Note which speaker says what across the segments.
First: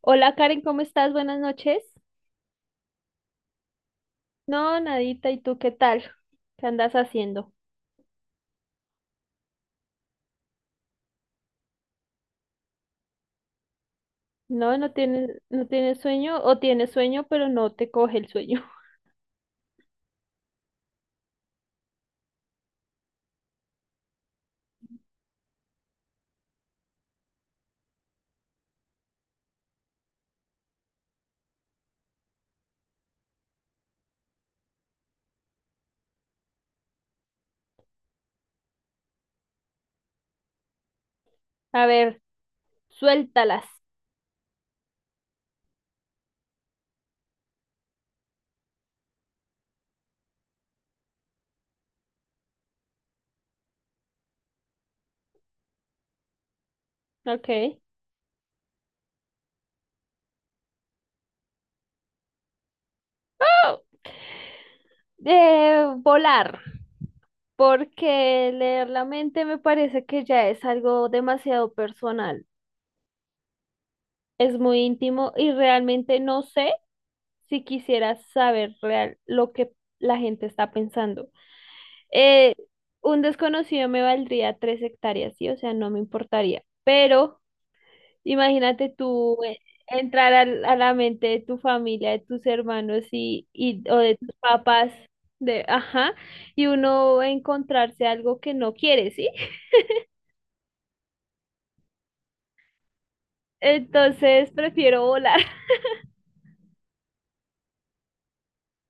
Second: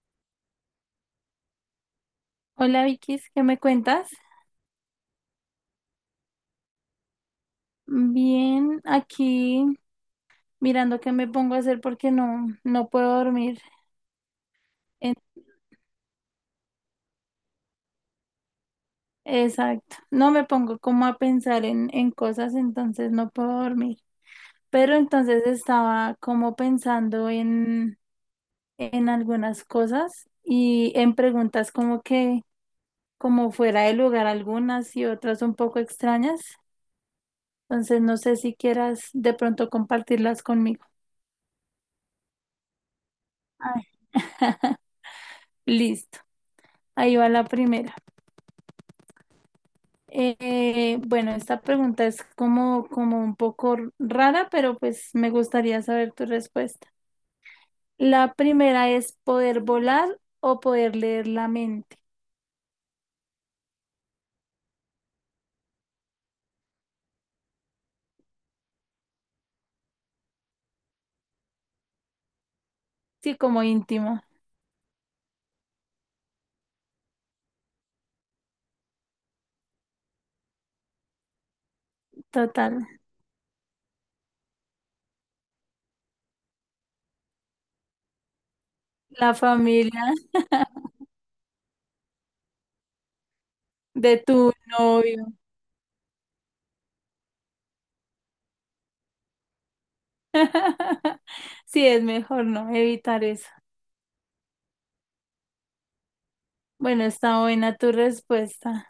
Speaker 1: Hola Karen, ¿cómo estás? Buenas noches.
Speaker 2: Hola Vikis, ¿qué me cuentas?
Speaker 1: No, nadita, ¿y tú qué tal? ¿Qué andas haciendo?
Speaker 2: Bien, aquí mirando qué me pongo a hacer porque no puedo dormir.
Speaker 1: No, no
Speaker 2: En-
Speaker 1: tienes, no tienes sueño o tienes sueño, pero no te coge el sueño.
Speaker 2: Exacto, no me pongo como a pensar en cosas, entonces no puedo dormir. Pero entonces estaba como pensando en algunas cosas y en preguntas como que como fuera de lugar algunas y otras un poco extrañas. Entonces no sé si quieras de pronto compartirlas conmigo.
Speaker 1: A ver, suéltalas.
Speaker 2: Ay, Listo, ahí va la primera. Bueno, esta pregunta es como, como un poco rara, pero pues me gustaría saber tu respuesta.
Speaker 1: Ok.
Speaker 2: La primera es poder volar o poder leer la mente.
Speaker 1: Volar, porque leer la mente me parece que ya es algo demasiado personal.
Speaker 2: Sí, como íntimo,
Speaker 1: Es muy íntimo y realmente no sé si quisiera saber real lo que la gente está pensando. Eh,
Speaker 2: total.
Speaker 1: un desconocido me valdría 3 hectáreas, ¿sí? O sea, no me importaría. Pero imagínate
Speaker 2: La
Speaker 1: tú,
Speaker 2: familia
Speaker 1: entrar a la mente de tu familia, de tus hermanos o de
Speaker 2: de
Speaker 1: tus
Speaker 2: tu
Speaker 1: papás,
Speaker 2: novio.
Speaker 1: ajá, y uno encontrarse algo que no quiere, ¿sí?
Speaker 2: Sí, es mejor no evitar eso.
Speaker 1: Entonces prefiero volar.
Speaker 2: Bueno, está buena tu respuesta.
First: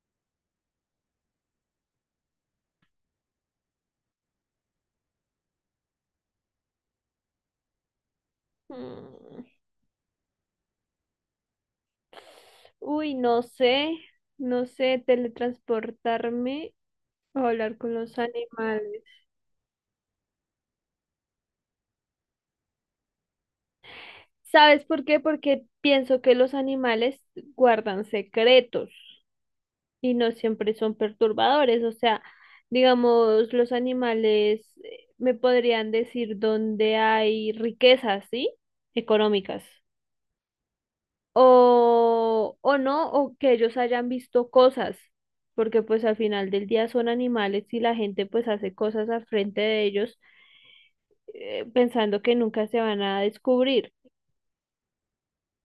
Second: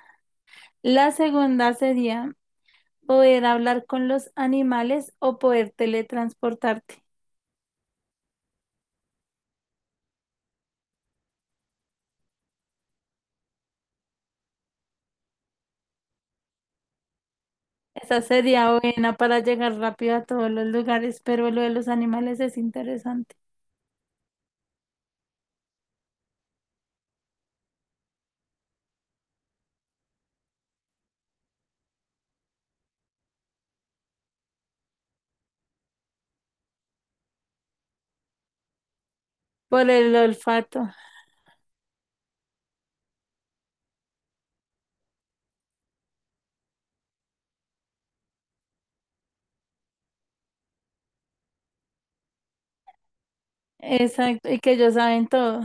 Speaker 2: La segunda sería poder hablar con los animales o poder teletransportarte.
Speaker 1: Mm, uy, no sé, teletransportarme o hablar con los
Speaker 2: Esa sería
Speaker 1: animales.
Speaker 2: buena para llegar rápido a todos los lugares, pero lo de los animales es interesante.
Speaker 1: ¿Sabes por qué? Porque pienso que los animales guardan secretos y no siempre son perturbadores. O sea, digamos, los animales, me podrían decir dónde hay riquezas, ¿sí? Económicas.
Speaker 2: Por el olfato.
Speaker 1: O no, o que ellos hayan visto cosas, porque pues al final del día son animales y la gente pues hace cosas al frente de ellos, pensando que nunca se van a descubrir.
Speaker 2: Exacto. Y que ellos saben todo.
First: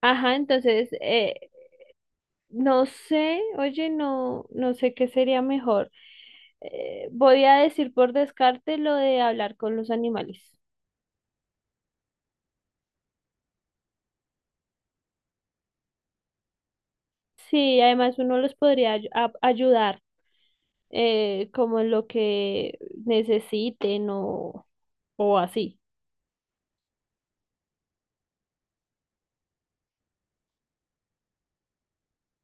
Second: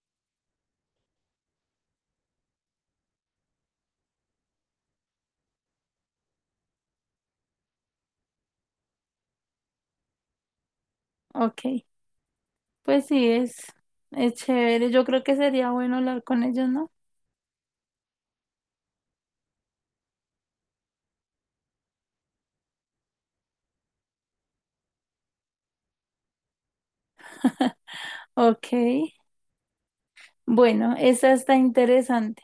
Speaker 1: Ajá, entonces, no sé, oye, no, no sé qué sería mejor. Voy a decir por descarte lo de hablar con los animales.
Speaker 2: Ok. Pues sí, es chévere. Yo creo que sería bueno hablar con ellos, ¿no?
Speaker 1: Sí, además uno los podría ayudar, como en lo que necesiten, o así.
Speaker 2: Ok. Bueno, esa está interesante.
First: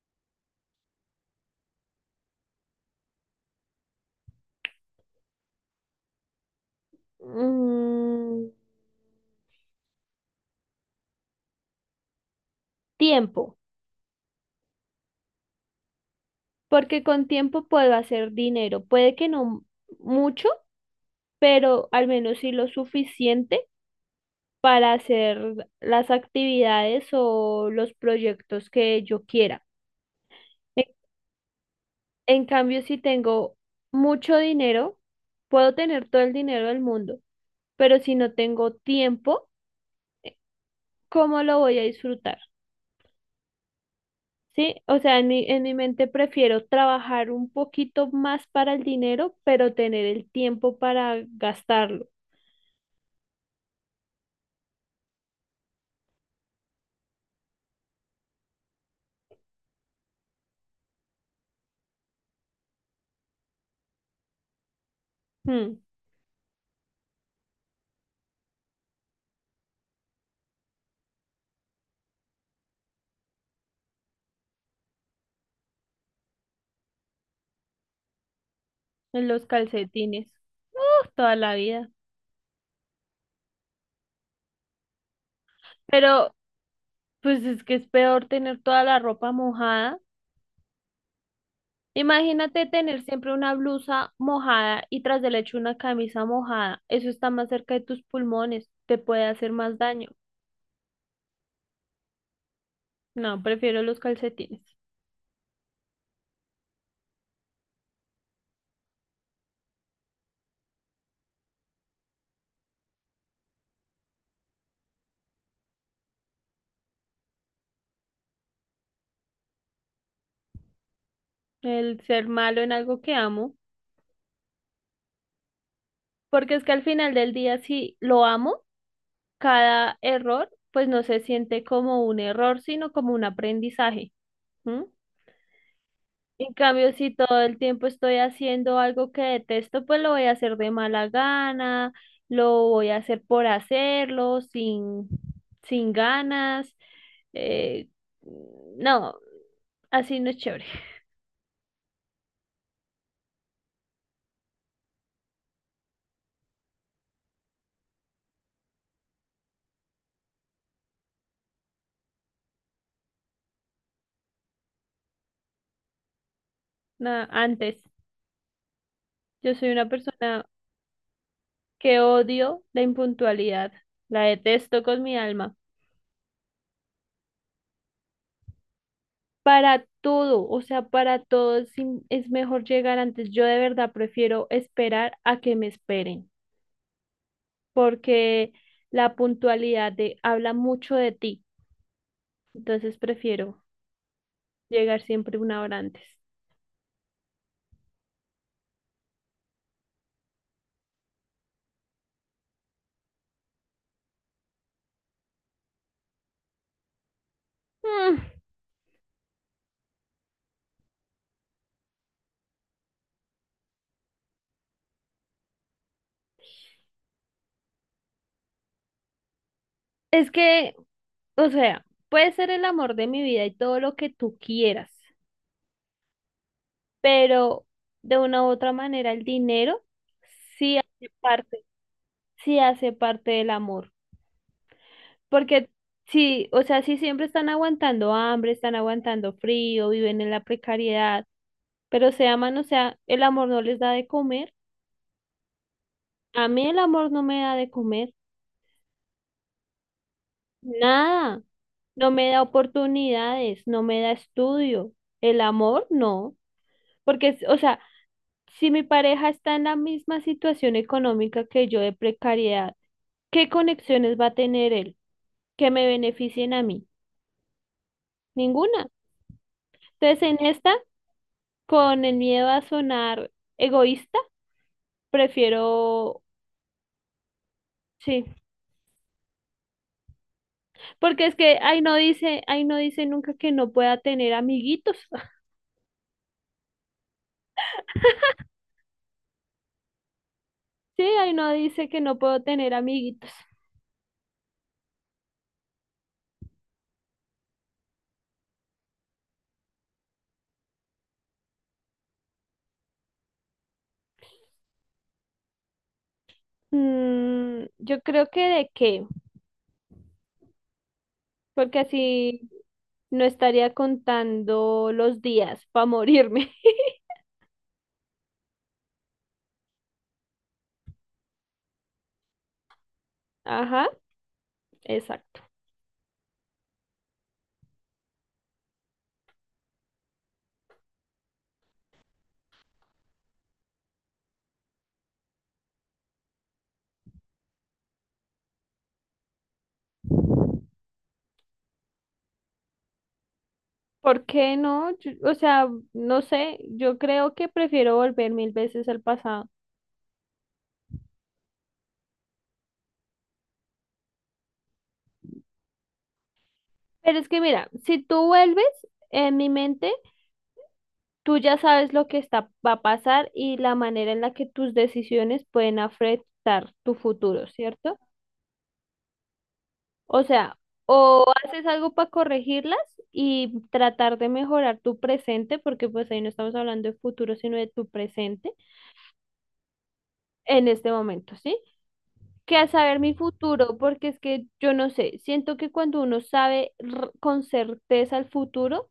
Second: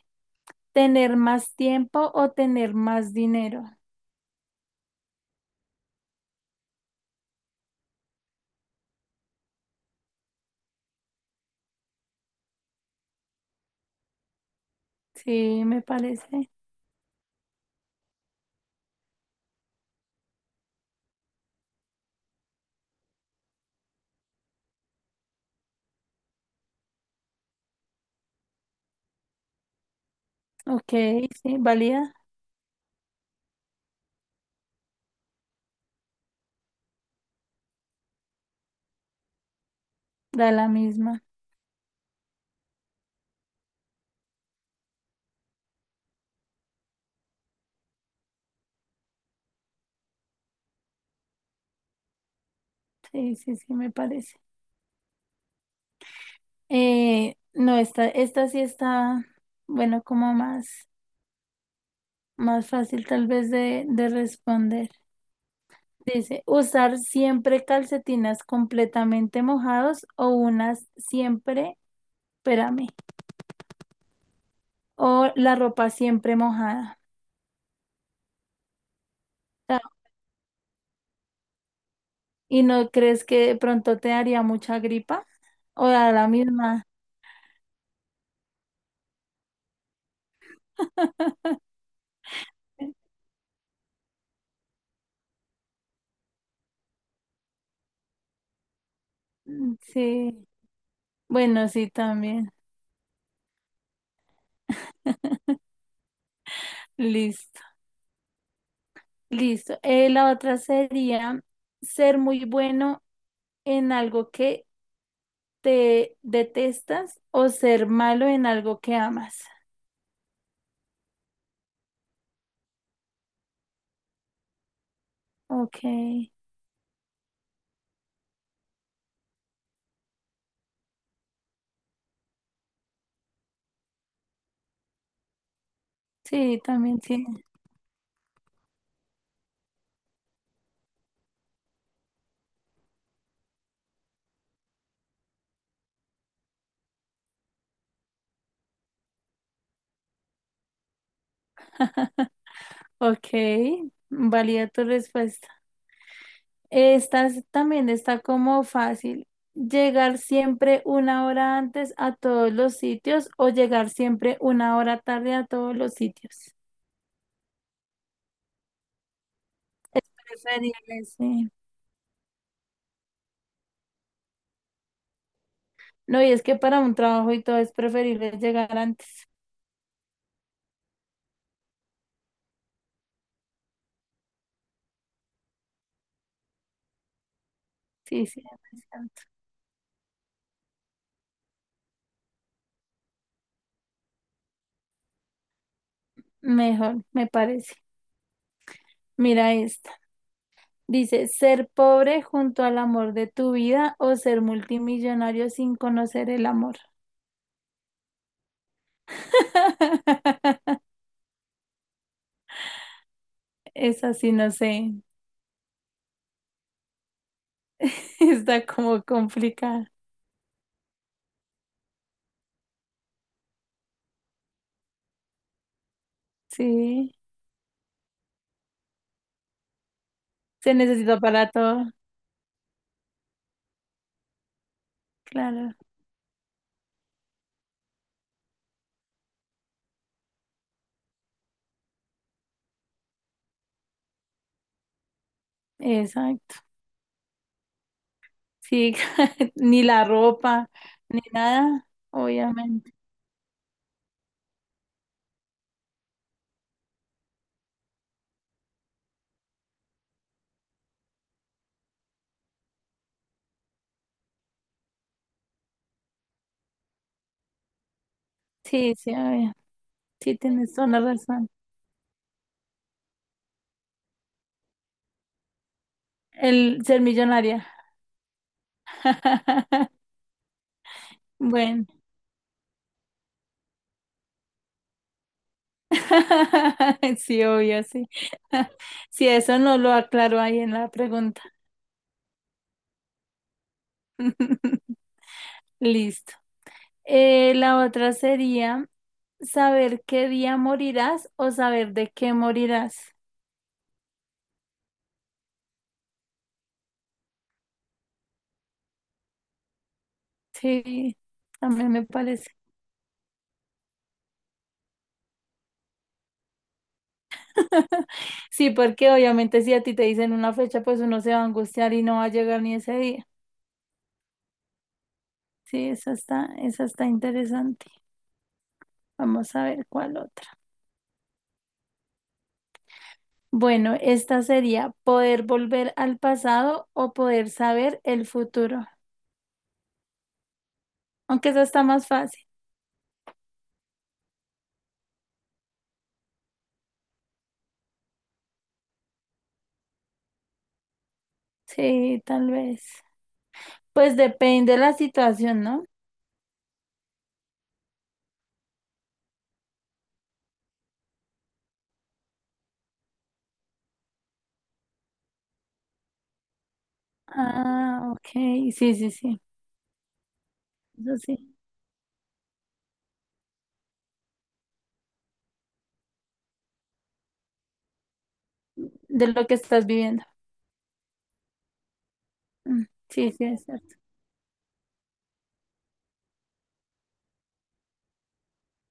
Speaker 2: ¿Tener más tiempo o tener más dinero?
Speaker 1: Mm, tiempo,
Speaker 2: Sí, me parece.
Speaker 1: porque con tiempo puedo hacer dinero. Puede que no mucho, pero al menos sí lo suficiente para hacer las actividades o los proyectos que yo quiera. En,
Speaker 2: Ok, sí, valía.
Speaker 1: en cambio, si tengo mucho dinero, puedo tener todo el dinero del mundo, pero si no tengo tiempo,
Speaker 2: Da la misma.
Speaker 1: ¿cómo lo voy a disfrutar? Sí, o sea, en mi mente prefiero trabajar un poquito más para el dinero, pero tener el tiempo para gastarlo.
Speaker 2: Sí, sí, sí, me parece. No, esta, esta sí está, bueno, como más, más fácil tal vez de responder.
Speaker 1: Hmm,
Speaker 2: Dice, usar siempre calcetinas completamente mojados o unas siempre, espérame, o la ropa siempre mojada.
Speaker 1: en los
Speaker 2: O sea,
Speaker 1: calcetines. Uf, toda la vida.
Speaker 2: ¿y no crees que de pronto te daría mucha gripa? O a la
Speaker 1: Pero
Speaker 2: misma.
Speaker 1: pues es que es peor tener toda la ropa mojada. Imagínate tener siempre una blusa mojada y tras del hecho una camisa mojada. Eso está más cerca de tus pulmones, te puede hacer
Speaker 2: Mm,
Speaker 1: más daño.
Speaker 2: sí, bueno, sí, también.
Speaker 1: No, prefiero los calcetines.
Speaker 2: Listo, listo. La otra sería ser muy bueno en algo que te detestas o ser malo en algo que amas.
Speaker 1: El ser malo en algo que amo,
Speaker 2: Ok,
Speaker 1: porque es que al final del día si lo amo, cada error pues no se siente como un error, sino como un aprendizaje. ¿M? En
Speaker 2: sí,
Speaker 1: cambio,
Speaker 2: también
Speaker 1: si
Speaker 2: sí.
Speaker 1: todo el tiempo estoy haciendo algo que detesto, pues lo voy a hacer de mala gana, lo voy a hacer por hacerlo, sin ganas. eh, no, así no es chévere.
Speaker 2: Ok, valida tu respuesta. También está como fácil. ¿Llegar siempre una hora antes a todos los sitios o llegar siempre una hora tarde a todos los sitios?
Speaker 1: No, antes, yo soy una
Speaker 2: Es
Speaker 1: persona
Speaker 2: preferible, sí.
Speaker 1: que odio la impuntualidad, la detesto con mi alma.
Speaker 2: No, y es que para un trabajo y todo es preferible llegar antes.
Speaker 1: Para todo, o sea, para todo es mejor llegar antes. Yo de verdad prefiero esperar a que me esperen.
Speaker 2: Sí, sí,
Speaker 1: Porque
Speaker 2: es
Speaker 1: la
Speaker 2: cierto.
Speaker 1: puntualidad, habla mucho de ti, entonces prefiero llegar siempre una hora antes.
Speaker 2: Mejor, me parece. Mira esto. Dice, ser pobre junto al amor de tu vida o ser multimillonario sin conocer el amor.
Speaker 1: Mm,
Speaker 2: Esa sí, no sé. Está como complicada.
Speaker 1: es que, o sea, puede ser el amor de mi vida y todo lo que tú quieras,
Speaker 2: Sí,
Speaker 1: pero de una u otra manera el dinero
Speaker 2: se
Speaker 1: sí hace
Speaker 2: necesita para
Speaker 1: parte,
Speaker 2: todo.
Speaker 1: sí hace parte del amor, porque
Speaker 2: Claro,
Speaker 1: sí, o sea, sí siempre están aguantando hambre, están aguantando frío, viven en la precariedad, pero se aman, o sea, el amor no les da de comer. A
Speaker 2: exacto.
Speaker 1: mí el amor no me da de comer
Speaker 2: Sí, ni la ropa, ni
Speaker 1: nada,
Speaker 2: nada,
Speaker 1: no me da
Speaker 2: obviamente.
Speaker 1: oportunidades, no me da estudio. El amor no, porque, o sea, si mi pareja está en la misma situación económica que yo, de precariedad, ¿qué conexiones va a tener él que me beneficien a mí? Ninguna.
Speaker 2: Sí, sí, obvio.
Speaker 1: Entonces,
Speaker 2: Sí,
Speaker 1: en
Speaker 2: tienes
Speaker 1: esta,
Speaker 2: toda la razón.
Speaker 1: con el miedo a sonar egoísta, prefiero,
Speaker 2: El ser millonaria.
Speaker 1: sí, porque es que
Speaker 2: Bueno.
Speaker 1: ahí no dice nunca que no pueda tener amiguitos.
Speaker 2: Sí, obvio, sí. Si eso no lo aclaro ahí en la
Speaker 1: Sí, ahí
Speaker 2: pregunta.
Speaker 1: no dice que no puedo tener amiguitos.
Speaker 2: Listo. La otra sería saber qué día morirás o saber de qué morirás.
Speaker 1: Yo creo que de qué,
Speaker 2: Sí,
Speaker 1: porque
Speaker 2: también me
Speaker 1: así
Speaker 2: parece.
Speaker 1: no estaría contando los días para morirme.
Speaker 2: Sí, porque obviamente si a ti te dicen una fecha, pues uno se va a angustiar y no va a llegar ni ese día.
Speaker 1: Ajá, exacto.
Speaker 2: Sí, esa está interesante. Vamos a ver cuál otra. Bueno, esta sería poder volver al pasado o poder saber el futuro. Aunque eso está más fácil.
Speaker 1: ¿Por qué no? O sea, no sé, yo creo que prefiero volver 1.000 veces al pasado.
Speaker 2: Sí, tal vez. Pues depende de la situación, ¿no?
Speaker 1: Pero es que mira, si tú vuelves, en mi mente, tú ya sabes lo que va a pasar y la manera en la que tus decisiones pueden afectar tu futuro, ¿cierto?
Speaker 2: Ah, ok. Sí, sí, sí.
Speaker 1: O sea,
Speaker 2: Eso
Speaker 1: o
Speaker 2: sí.
Speaker 1: haces algo para corregirlas y tratar de mejorar tu presente, porque pues ahí no estamos hablando de futuro, sino de tu presente
Speaker 2: De lo que estás viviendo.
Speaker 1: en este momento, ¿sí? Que a
Speaker 2: Mm,
Speaker 1: saber mi
Speaker 2: sí, sí, es
Speaker 1: futuro,
Speaker 2: cierto.
Speaker 1: porque es que yo no sé, siento que cuando uno sabe, con certeza, el futuro,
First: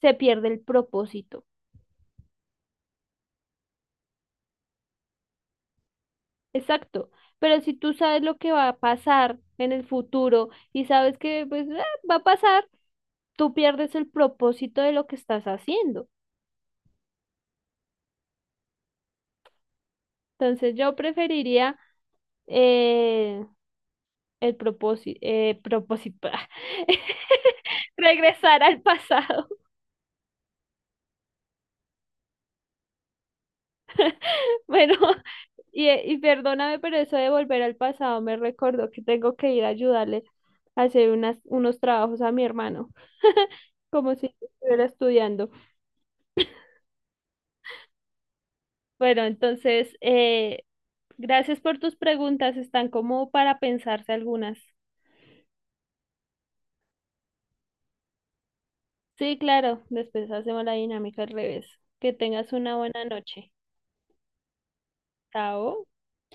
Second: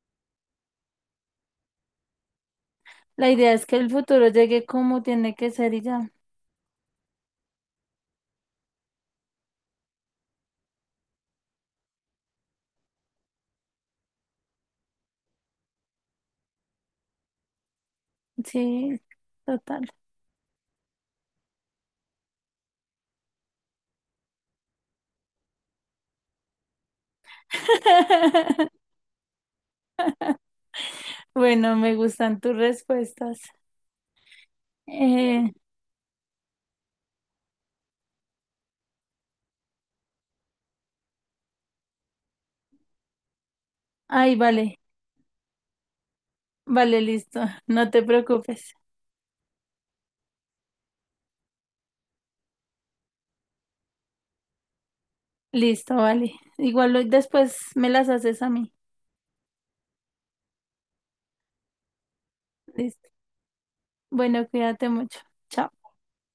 Speaker 1: se pierde el propósito.
Speaker 2: La idea es que el futuro llegue como tiene que ser y ya.
Speaker 1: Exacto. Pero si tú sabes lo que va a pasar en el futuro y sabes que pues, va a pasar, tú pierdes el propósito de lo que estás haciendo.
Speaker 2: Sí, total.
Speaker 1: Entonces yo preferiría, eh, el propósito, eh, propósito, regresar al pasado.
Speaker 2: Bueno, me gustan tus respuestas.
Speaker 1: Bueno,
Speaker 2: Eh,
Speaker 1: y perdóname, pero eso de volver al pasado me recordó que tengo que ir a ayudarle a hacer unos trabajos a mi hermano, como si
Speaker 2: Ay, vale.
Speaker 1: estuviera estudiando.
Speaker 2: Vale, listo. No te preocupes.
Speaker 1: Bueno, entonces, gracias por tus preguntas, están como para pensarse algunas.
Speaker 2: Listo, vale. Después me las haces a mí.
Speaker 1: Sí, claro, después hacemos la dinámica al revés. Que tengas una buena
Speaker 2: Listo.
Speaker 1: noche.
Speaker 2: Bueno, cuídate mucho. Chao.
Speaker 1: Chao.